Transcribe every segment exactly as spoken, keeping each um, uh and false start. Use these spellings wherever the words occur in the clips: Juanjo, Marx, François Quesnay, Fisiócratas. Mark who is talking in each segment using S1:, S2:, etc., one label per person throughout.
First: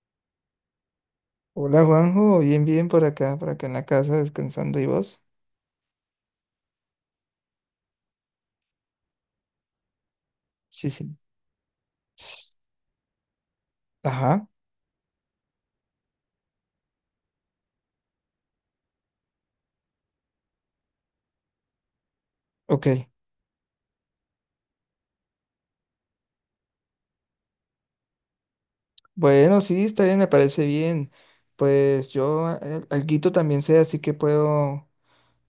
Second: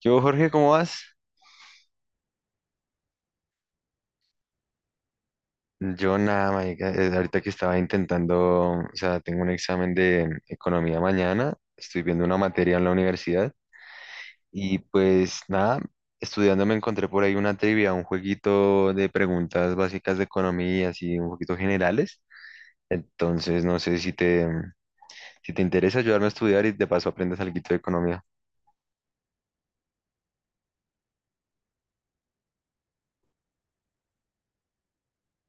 S1: Yo, Jorge, ¿cómo vas?
S2: Hola Juanjo, bien, bien por acá, por acá en la casa descansando y vos.
S1: Yo nada, marica, eh, ahorita que estaba intentando, o sea, tengo un examen de
S2: Sí,
S1: economía
S2: sí.
S1: mañana, estoy viendo una
S2: S-
S1: materia en la universidad
S2: Ajá,
S1: y pues nada, estudiando me encontré por ahí una trivia, un jueguito de preguntas básicas de economía, así un poquito generales.
S2: OK.
S1: Entonces, no sé si te, si te interesa ayudarme a estudiar y de paso aprendes algo de economía.
S2: Bueno, sí, está bien, me parece bien. Pues yo al- alguito también sé, así que puedo,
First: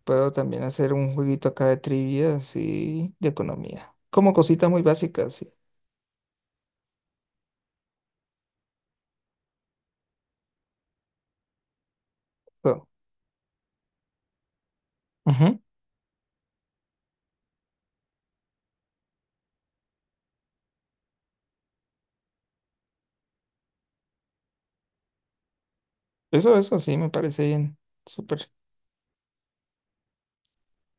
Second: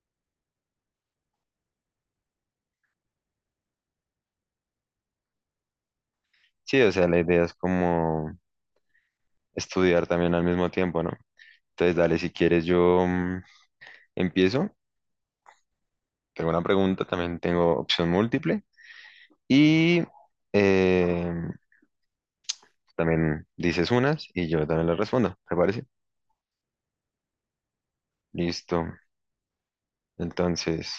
S2: puedo también hacer un jueguito acá de trivia, sí, de economía. Como cositas muy básicas, sí.
S1: Sí, o sea, la idea es como estudiar también al mismo tiempo, ¿no? Entonces, dale, si quieres,
S2: So,
S1: yo mm, empiezo.
S2: Ujú.
S1: Tengo una pregunta, también tengo opción múltiple y eh, también dices unas y yo también las respondo, ¿te parece?
S2: Eso, eso, sí, me parece bien. Súper.
S1: Listo. Entonces,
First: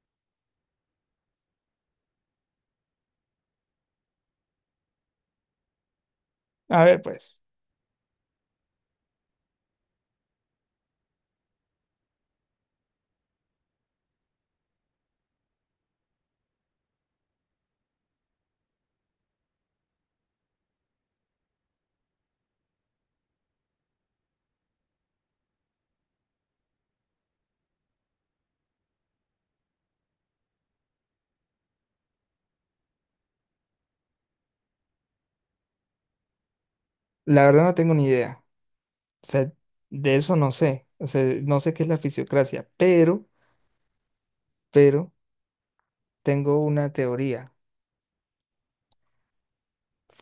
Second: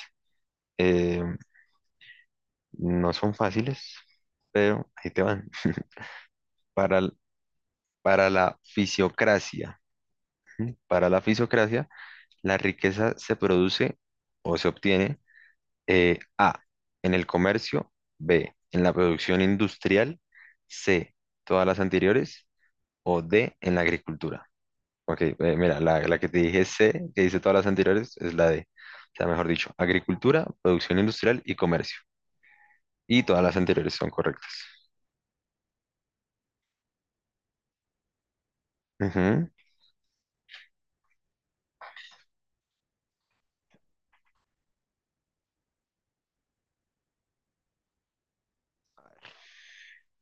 S1: eh, no son fáciles, pero ahí te van.
S2: A
S1: Para,
S2: ver,
S1: l-
S2: pues,
S1: para la fisiocracia, ¿sí? Para la fisiocracia, la riqueza se produce o se obtiene, eh, A, en el comercio; B, en la producción industrial; C, todas las anteriores; o D, en la agricultura. Ok, eh, mira, la, la que te dije C, que dice todas las anteriores, es la D. O sea, mejor dicho, agricultura, producción industrial y comercio. Y todas las anteriores son correctas.
S2: la verdad no tengo ni idea. O
S1: Ujú.
S2: sea, de eso no sé. O sea, no sé qué es la fisiocracia, pero, pero. Tengo una teoría.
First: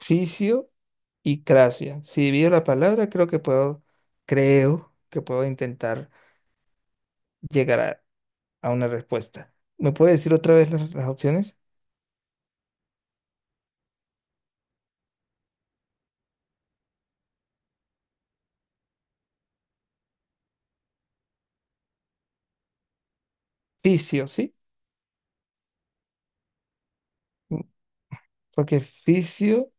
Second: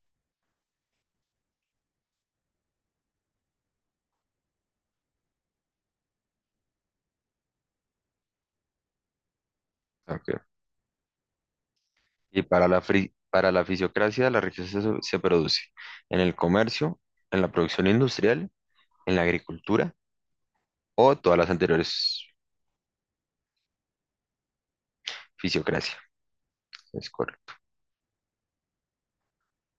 S2: Fisio y cracia. Si divido la palabra, creo que puedo, creo que puedo intentar llegar a, a una respuesta. ¿Me puede decir
S1: Ok.
S2: otra vez las, las opciones?
S1: Y para la, fri- para la fisiocracia, la riqueza se, se produce en el comercio, en la producción industrial, en la agricultura o todas las anteriores.
S2: Fisio, ¿sí?
S1: Fisiocracia. Es correcto.
S2: Mm, Porque fisio,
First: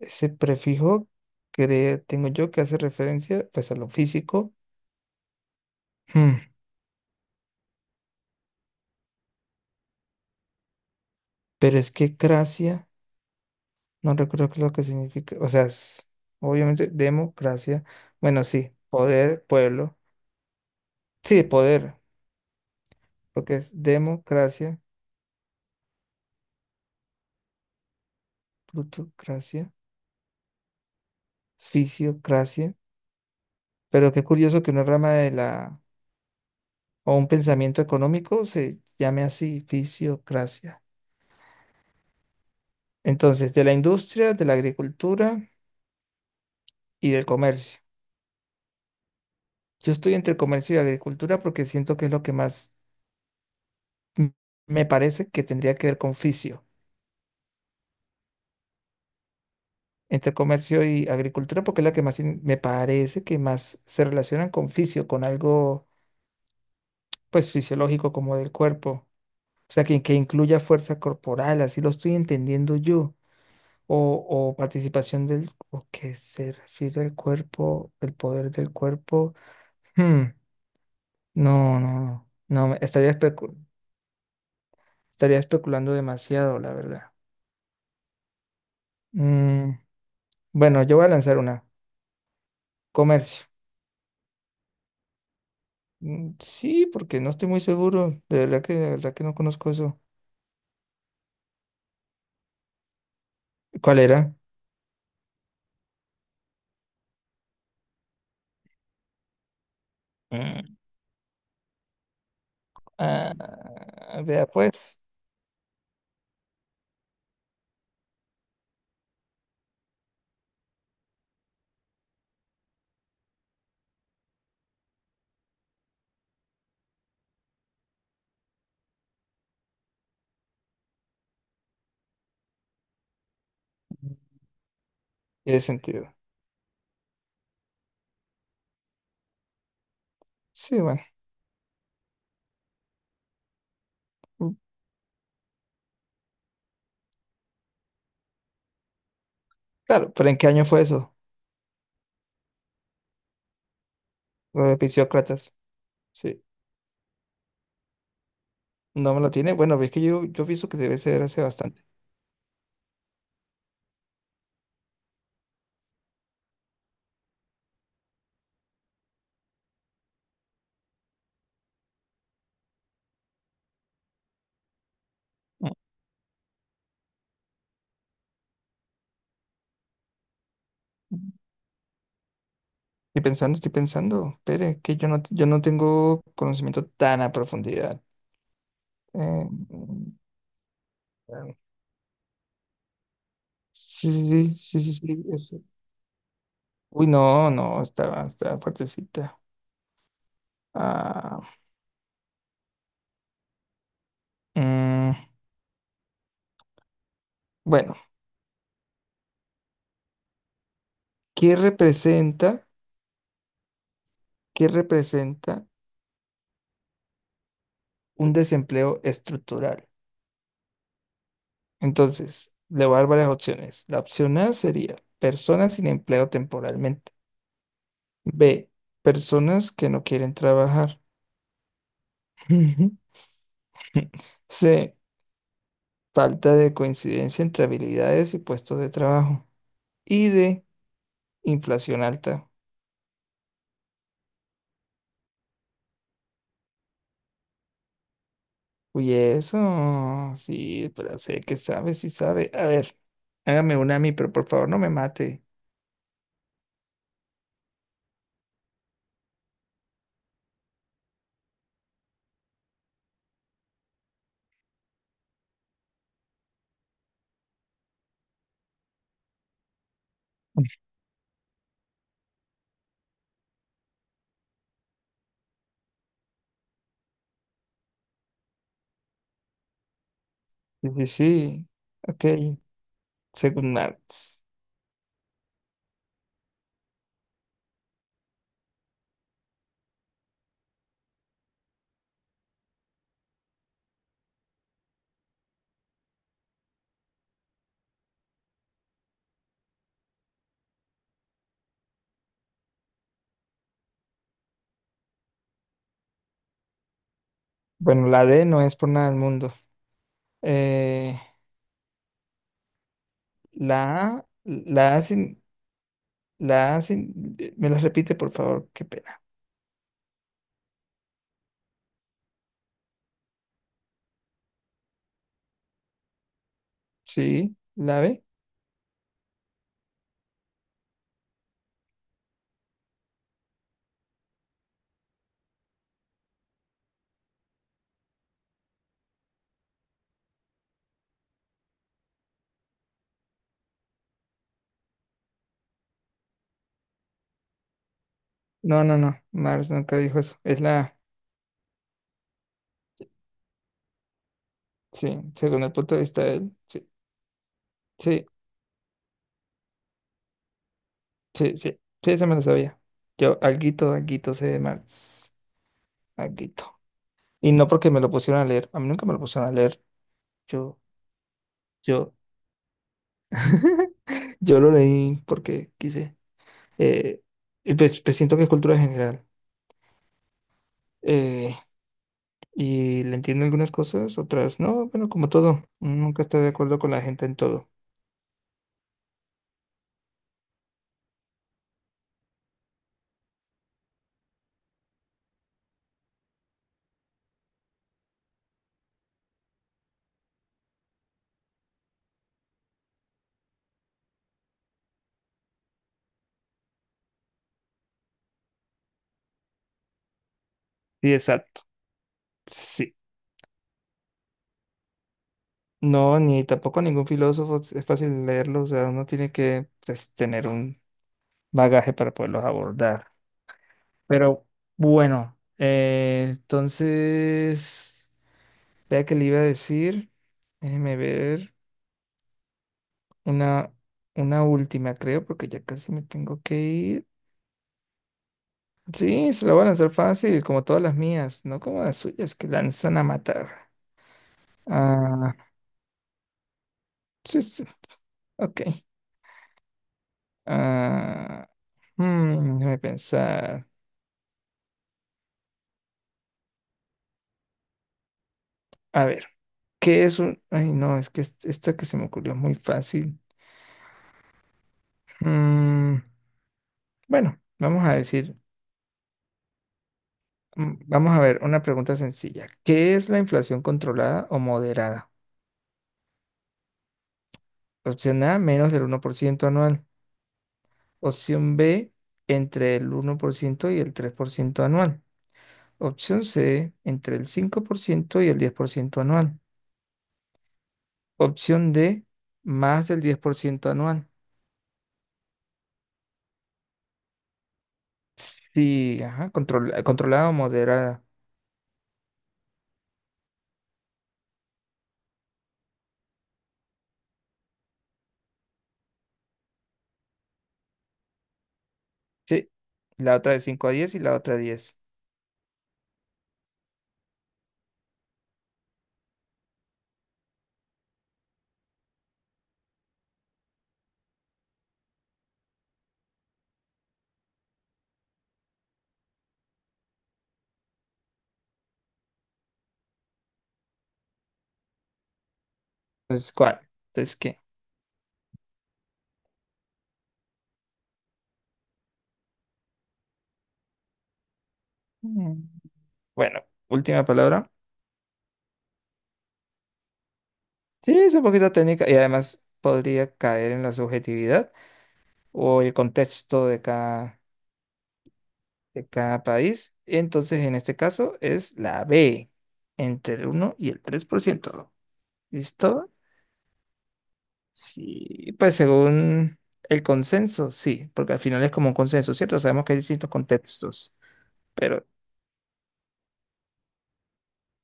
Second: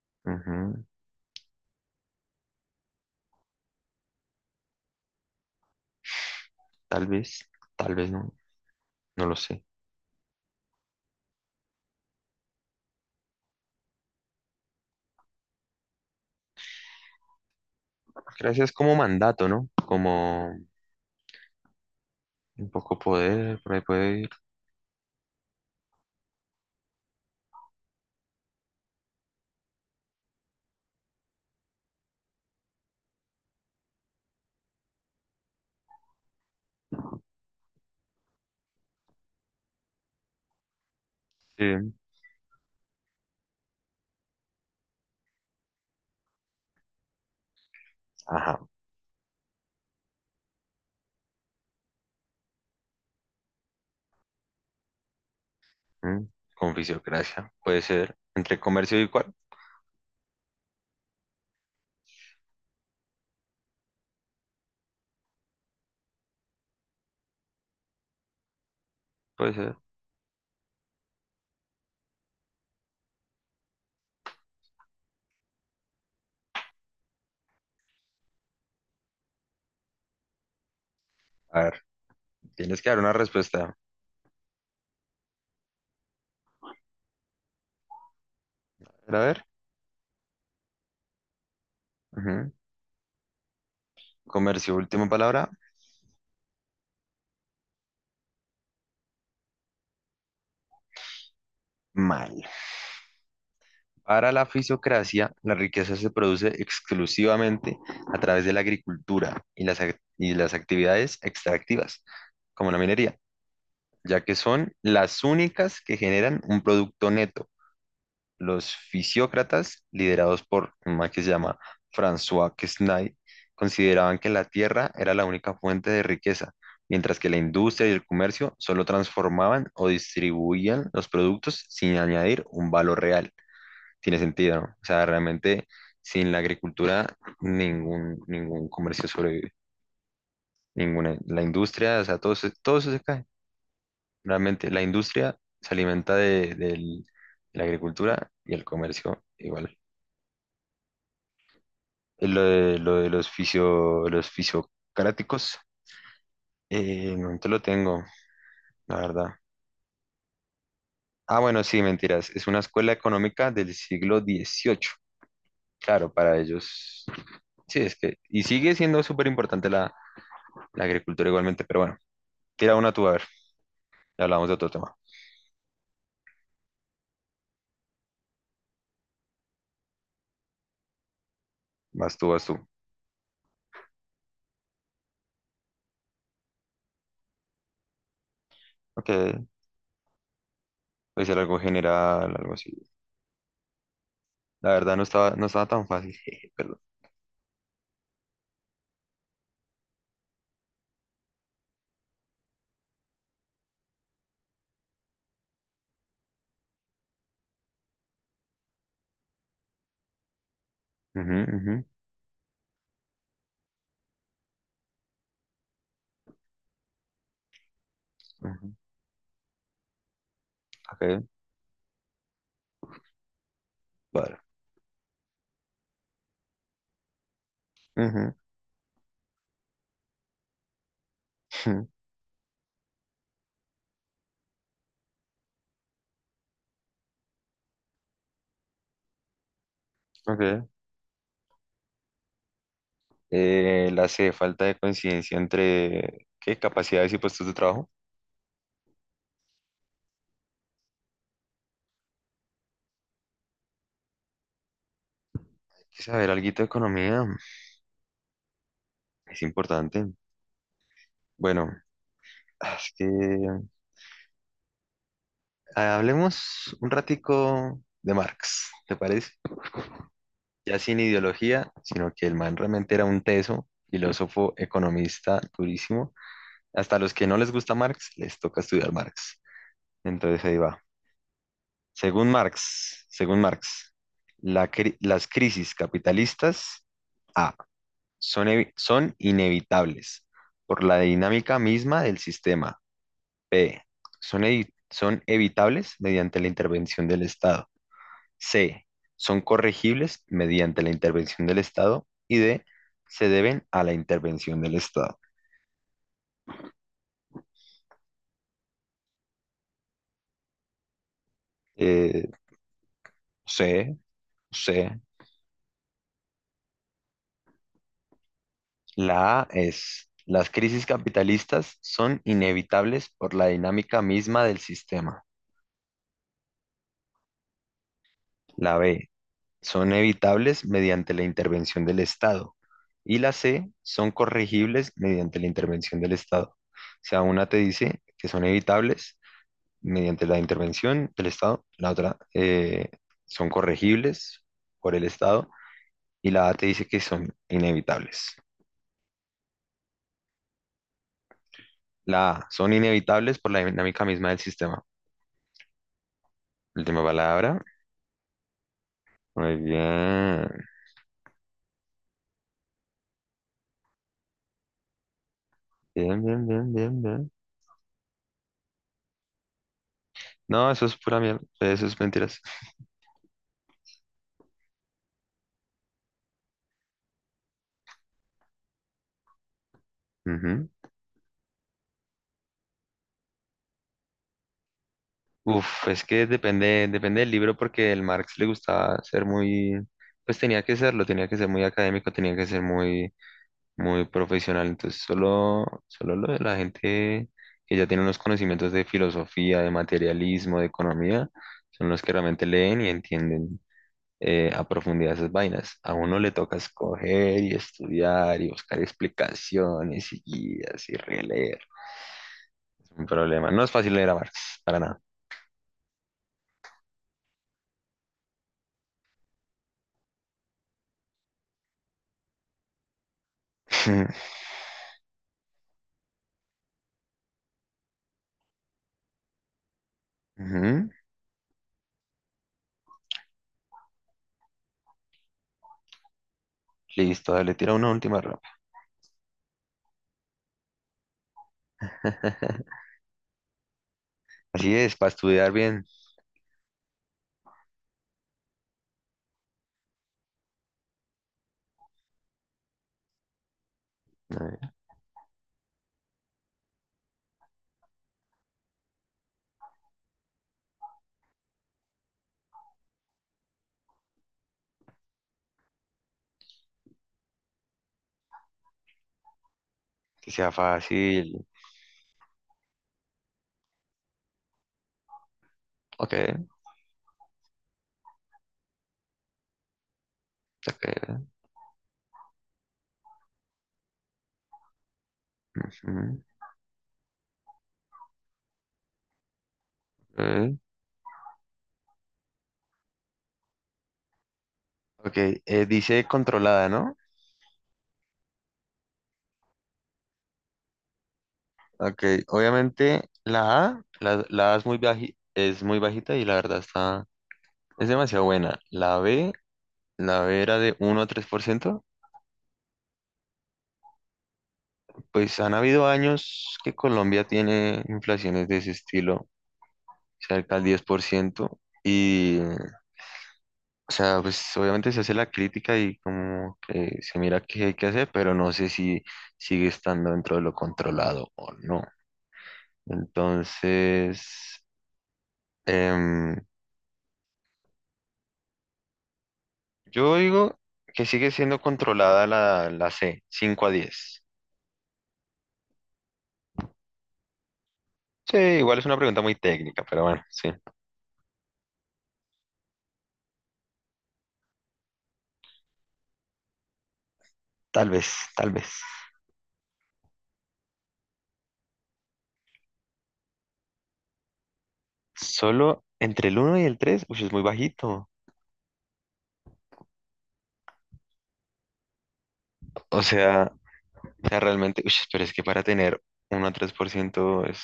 S2: ese
S1: Ujú.
S2: prefijo que tengo yo que hace referencia pues a lo físico. Hmm,
S1: Tal vez, tal vez no, no lo sé.
S2: Pero es que cracia, no recuerdo qué es lo que significa. O sea, es- obviamente democracia. Bueno,
S1: Gracias
S2: sí,
S1: como
S2: poder,
S1: mandato, ¿no?
S2: pueblo.
S1: Como
S2: Sí, poder.
S1: un poco
S2: Lo que
S1: poder, por ahí
S2: es
S1: puede ir.
S2: democracia, plutocracia, fisiocracia. Pero qué curioso que una rama de la o un pensamiento económico se llame así, fisiocracia.
S1: Sí.
S2: Entonces, de la industria, de la agricultura y del comercio.
S1: Ajá.
S2: Yo estoy entre comercio y agricultura porque siento que es lo que más m- me parece que tendría que ver con
S1: Mm,
S2: fisio.
S1: Con fisiocracia, puede ser. Entre comercio y cuál,
S2: Entre comercio y agricultura porque es la que más in- me parece que más se relacionan con fisio, con algo pues fisiológico como del cuerpo.
S1: puede
S2: O
S1: ser.
S2: sea, que, que incluya fuerza corporal, así lo estoy entendiendo yo. O, o participación del, o que se refiere al cuerpo, el poder del cuerpo. Hmm,
S1: A
S2: No,
S1: ver,
S2: no, no. No, me-
S1: tienes que dar
S2: estaría
S1: una
S2: especu-
S1: respuesta.
S2: estaría especulando demasiado, la verdad.
S1: A ver.
S2: Mm, bueno, yo voy a lanzar una.
S1: Ujú.
S2: Comercio.
S1: Comercio, última palabra.
S2: Mm, sí, porque no estoy muy seguro. De verdad que, de verdad que no conozco eso.
S1: Mal.
S2: ¿Cuál
S1: Para
S2: era?
S1: la fisiocracia, la riqueza se produce exclusivamente a través de la agricultura y las, ac- y las
S2: Mm,
S1: actividades extractivas, como la minería,
S2: ah,
S1: ya que
S2: vea,
S1: son
S2: pues,
S1: las únicas que generan un producto neto. Los fisiócratas, liderados por un man que se llama François Quesnay, consideraban que la tierra era la única fuente de riqueza, mientras que la industria y el comercio solo transformaban o distribuían los productos sin añadir un valor real. Tiene sentido, ¿no? O sea,
S2: tiene
S1: realmente
S2: sentido.
S1: sin la agricultura ningún, ningún comercio sobrevive,
S2: Sí, bueno.
S1: ninguna, la industria, o sea, todo, se- todo eso se cae.
S2: Mm,
S1: Realmente la industria se alimenta de, del- de la agricultura y el comercio igual.
S2: claro, pero ¿en qué año fue eso?
S1: eh, Lo de, lo de los fisio, los
S2: Lo de Fisiócratas.
S1: fisiocaráticos,
S2: Sí.
S1: eh, no te lo tengo, la
S2: No me
S1: verdad.
S2: lo tiene. Bueno, es que yo, yo pienso que debe ser
S1: Ah,
S2: hace
S1: bueno, sí,
S2: bastante.
S1: mentiras. Es una escuela económica del siglo dieciocho. Claro, para ellos. Sí, es que. Y sigue siendo súper importante la, la agricultura igualmente, pero bueno, tira una tú a ver. Ya hablamos de otro tema.
S2: Mm.
S1: Vas tú, vas tú.
S2: Estoy pensando, estoy pensando. Espere, que yo no, yo no tengo conocimiento tan a profundidad.
S1: Ok,
S2: Eh, mm,
S1: puede ser algo general, algo así.
S2: sí, sí,
S1: La
S2: sí, sí, sí,
S1: verdad no
S2: sí,
S1: estaba, no
S2: eso.
S1: estaba tan fácil. Jeje, perdón.
S2: Uy, no, no, estaba, estaba fuertecita. Ah, mm, bueno,
S1: Ujú,
S2: ¿qué
S1: ujú,
S2: representa, qué representa un
S1: ujú.
S2: desempleo estructural?
S1: Ok,
S2: Entonces, le voy a dar varias opciones. La
S1: vale.
S2: opción A sería personas sin empleo temporalmente.
S1: Ujú.
S2: B, personas que no quieren trabajar.
S1: Ujú.
S2: C, falta de coincidencia entre habilidades y puestos de trabajo. Y D,
S1: Ok.
S2: inflación alta.
S1: Eh, la C, falta de coincidencia entre qué capacidades y puestos de trabajo.
S2: Uy, eso, sí, pero sé que sabe, sí sabe. A ver, hágame una a mí, pero por favor no me mate.
S1: Hay que saber algo de economía, es importante. Bueno, es que ah, hablemos un ratico de Marx, ¿te parece? Ya sin ideología, sino que el man realmente era un teso, filósofo, economista, durísimo. Hasta a los que no les gusta Marx, les toca estudiar Marx. Entonces ahí va.
S2: Sí, sí, sí. OK,
S1: Según Marx, según
S2: según
S1: Marx,
S2: Marx.
S1: la cri- las crisis capitalistas... A, son, evi- son inevitables por la dinámica misma del sistema. B, Son, evi- son evitables mediante la intervención del Estado. C, son corregibles mediante la intervención del Estado. Y D, se deben a la intervención del Estado.
S2: Bueno, la D no es por nada del mundo. Eh,
S1: Eh, C.
S2: La A,
S1: C.
S2: la A sin, la A sin, eh, me las repite, por favor, qué pena.
S1: La A es, las crisis capitalistas son inevitables por la dinámica misma del sistema.
S2: Sí, la B.
S1: La B, son evitables mediante la intervención del Estado. Y la C, son corregibles mediante la intervención del Estado. O sea, una te dice que son evitables mediante la intervención del Estado, la otra eh, son corregibles por el Estado, y la A te dice que son inevitables.
S2: No, no, no, Mars nunca dijo eso. Es la A.
S1: La A, son inevitables por la dinámica misma del sistema.
S2: Sí, según el punto de vista de él. Sí,
S1: Última palabra.
S2: sí,
S1: Muy bien.
S2: sí, sí, sí, esa me lo sabía. Yo, alguito, alguito sé de Marx.
S1: Bien, bien, bien,
S2: Alguito.
S1: bien, bien.
S2: Y no porque me lo pusieron a leer. A mí nunca me lo pusieron a leer.
S1: No,
S2: Yo,
S1: eso es pura mierda. Eso es
S2: yo,
S1: mentiras.
S2: yo lo leí porque quise. Eh, y pues, pues siento que es cultura general.
S1: Ujú.
S2: Eh, y le entiendo algunas cosas, otras no, bueno, como todo,
S1: Uf, es
S2: nunca
S1: que
S2: estoy de acuerdo
S1: depende,
S2: con la
S1: depende
S2: gente
S1: del
S2: en
S1: libro
S2: todo.
S1: porque el Marx le gustaba ser muy, pues tenía que serlo, tenía que ser muy académico, tenía que ser muy, muy profesional. Entonces solo, solo lo de la gente que ya tiene unos conocimientos de filosofía, de materialismo, de economía, son los que realmente leen y entienden eh, a profundidad esas vainas. A uno le toca escoger y estudiar y buscar explicaciones y guías y
S2: Sí,
S1: releer.
S2: exacto.
S1: Es
S2: Sí.
S1: un problema. No es fácil leer a Marx, para nada.
S2: No, ni tampoco ningún filósofo es es fácil leerlo, o sea, uno tiene que pues, tener un bagaje para poderlos abordar. Pero bueno, eh, entonces, vea que le iba a decir,
S1: Ujú.
S2: déjeme ver una, una última, creo, porque ya casi me tengo que ir.
S1: Listo, dale, tira una última rapa.
S2: Sí, se lo van a hacer fácil, como todas las mías, no como las suyas que lanzan a matar.
S1: Así es, para
S2: Ah,
S1: estudiar bien,
S2: sí, sí, OK. Ah, hmm, déjame pensar.
S1: eh,
S2: A ver. ¿Qué es un...? Ay, no, es que est- esta que se me ocurrió es muy fácil. Mm, bueno, vamos a decir,
S1: que sea
S2: mm, vamos a ver,
S1: fácil.
S2: una pregunta sencilla. ¿Qué es la inflación controlada o moderada?
S1: Ok,
S2: Opción A, menos del uno por ciento anual.
S1: ok.
S2: Opción B, entre el uno por ciento y el tres por ciento anual.
S1: Ujú.
S2: Opción C, entre el cinco por ciento y el diez por ciento anual.
S1: Ok.
S2: Opción D, más del diez por ciento anual.
S1: Ok, eh, dice controlada, ¿no?
S2: Sí, ajá, control- eh, controlada o moderada.
S1: Ok, obviamente la A, la, la A es muy baji- es muy bajita y la verdad está, es demasiado buena. La B, la B era de uno a tres por ciento.
S2: Sí, la otra de cinco a diez y la otra de diez.
S1: Pues han habido años que Colombia tiene inflaciones de ese estilo, cerca al diez por ciento. Y o sea, pues obviamente se hace la crítica y como que se mira qué hay que hacer, pero no sé si sigue estando dentro de lo controlado o no. Entonces,
S2: Entonces,
S1: em,
S2: ¿cuál? Entonces, ¿qué?
S1: yo digo que sigue siendo controlada la, la C, cinco a diez.
S2: Mm. Bueno, última palabra.
S1: Sí, igual es una pregunta muy técnica, pero bueno, sí.
S2: Sí, es un poquito técnica y además podría caer en la subjetividad o el contexto de cada,
S1: Tal vez, tal vez.
S2: de cada país. Entonces, en este caso es la B, entre el uno y el tres por ciento.
S1: Solo
S2: ¿Listo?
S1: entre el uno y el tres, uy, es muy bajito.
S2: Sí, pues según el consenso, sí, porque al final es como un consenso, ¿cierto? Sabemos que hay
S1: O
S2: distintos
S1: sea,
S2: contextos,
S1: o sea, realmente,
S2: pero
S1: uy, pero es que para tener uno a tres por ciento es,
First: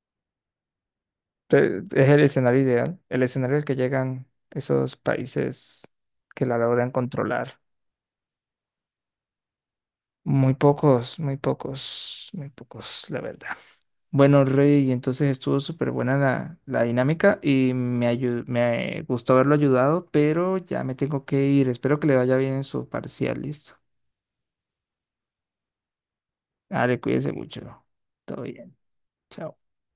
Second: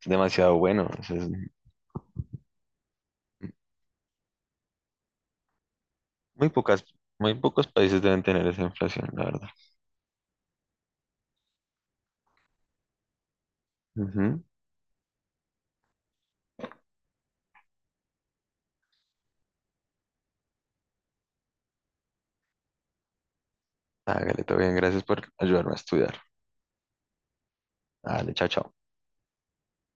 S1: es demasiado bueno. O sea, es
S2: te- es el escenario ideal, el escenario al que llegan esos países que
S1: Muy
S2: la
S1: pocas,
S2: logran
S1: muy
S2: controlar.
S1: pocos países deben tener esa inflación, la verdad.
S2: Muy pocos, muy pocos, muy pocos, la verdad.
S1: Ujú.
S2: Bueno, Rey, entonces estuvo súper buena la, la dinámica y me, ayu- me gustó haberlo ayudado, pero ya me tengo que ir. Espero que le vaya bien en su parcial, listo.
S1: Hágale, todo bien, gracias por ayudarme a estudiar.
S2: Dale, cuídese mucho.
S1: Dale,
S2: Todo
S1: chao, chao.
S2: bien. Chao.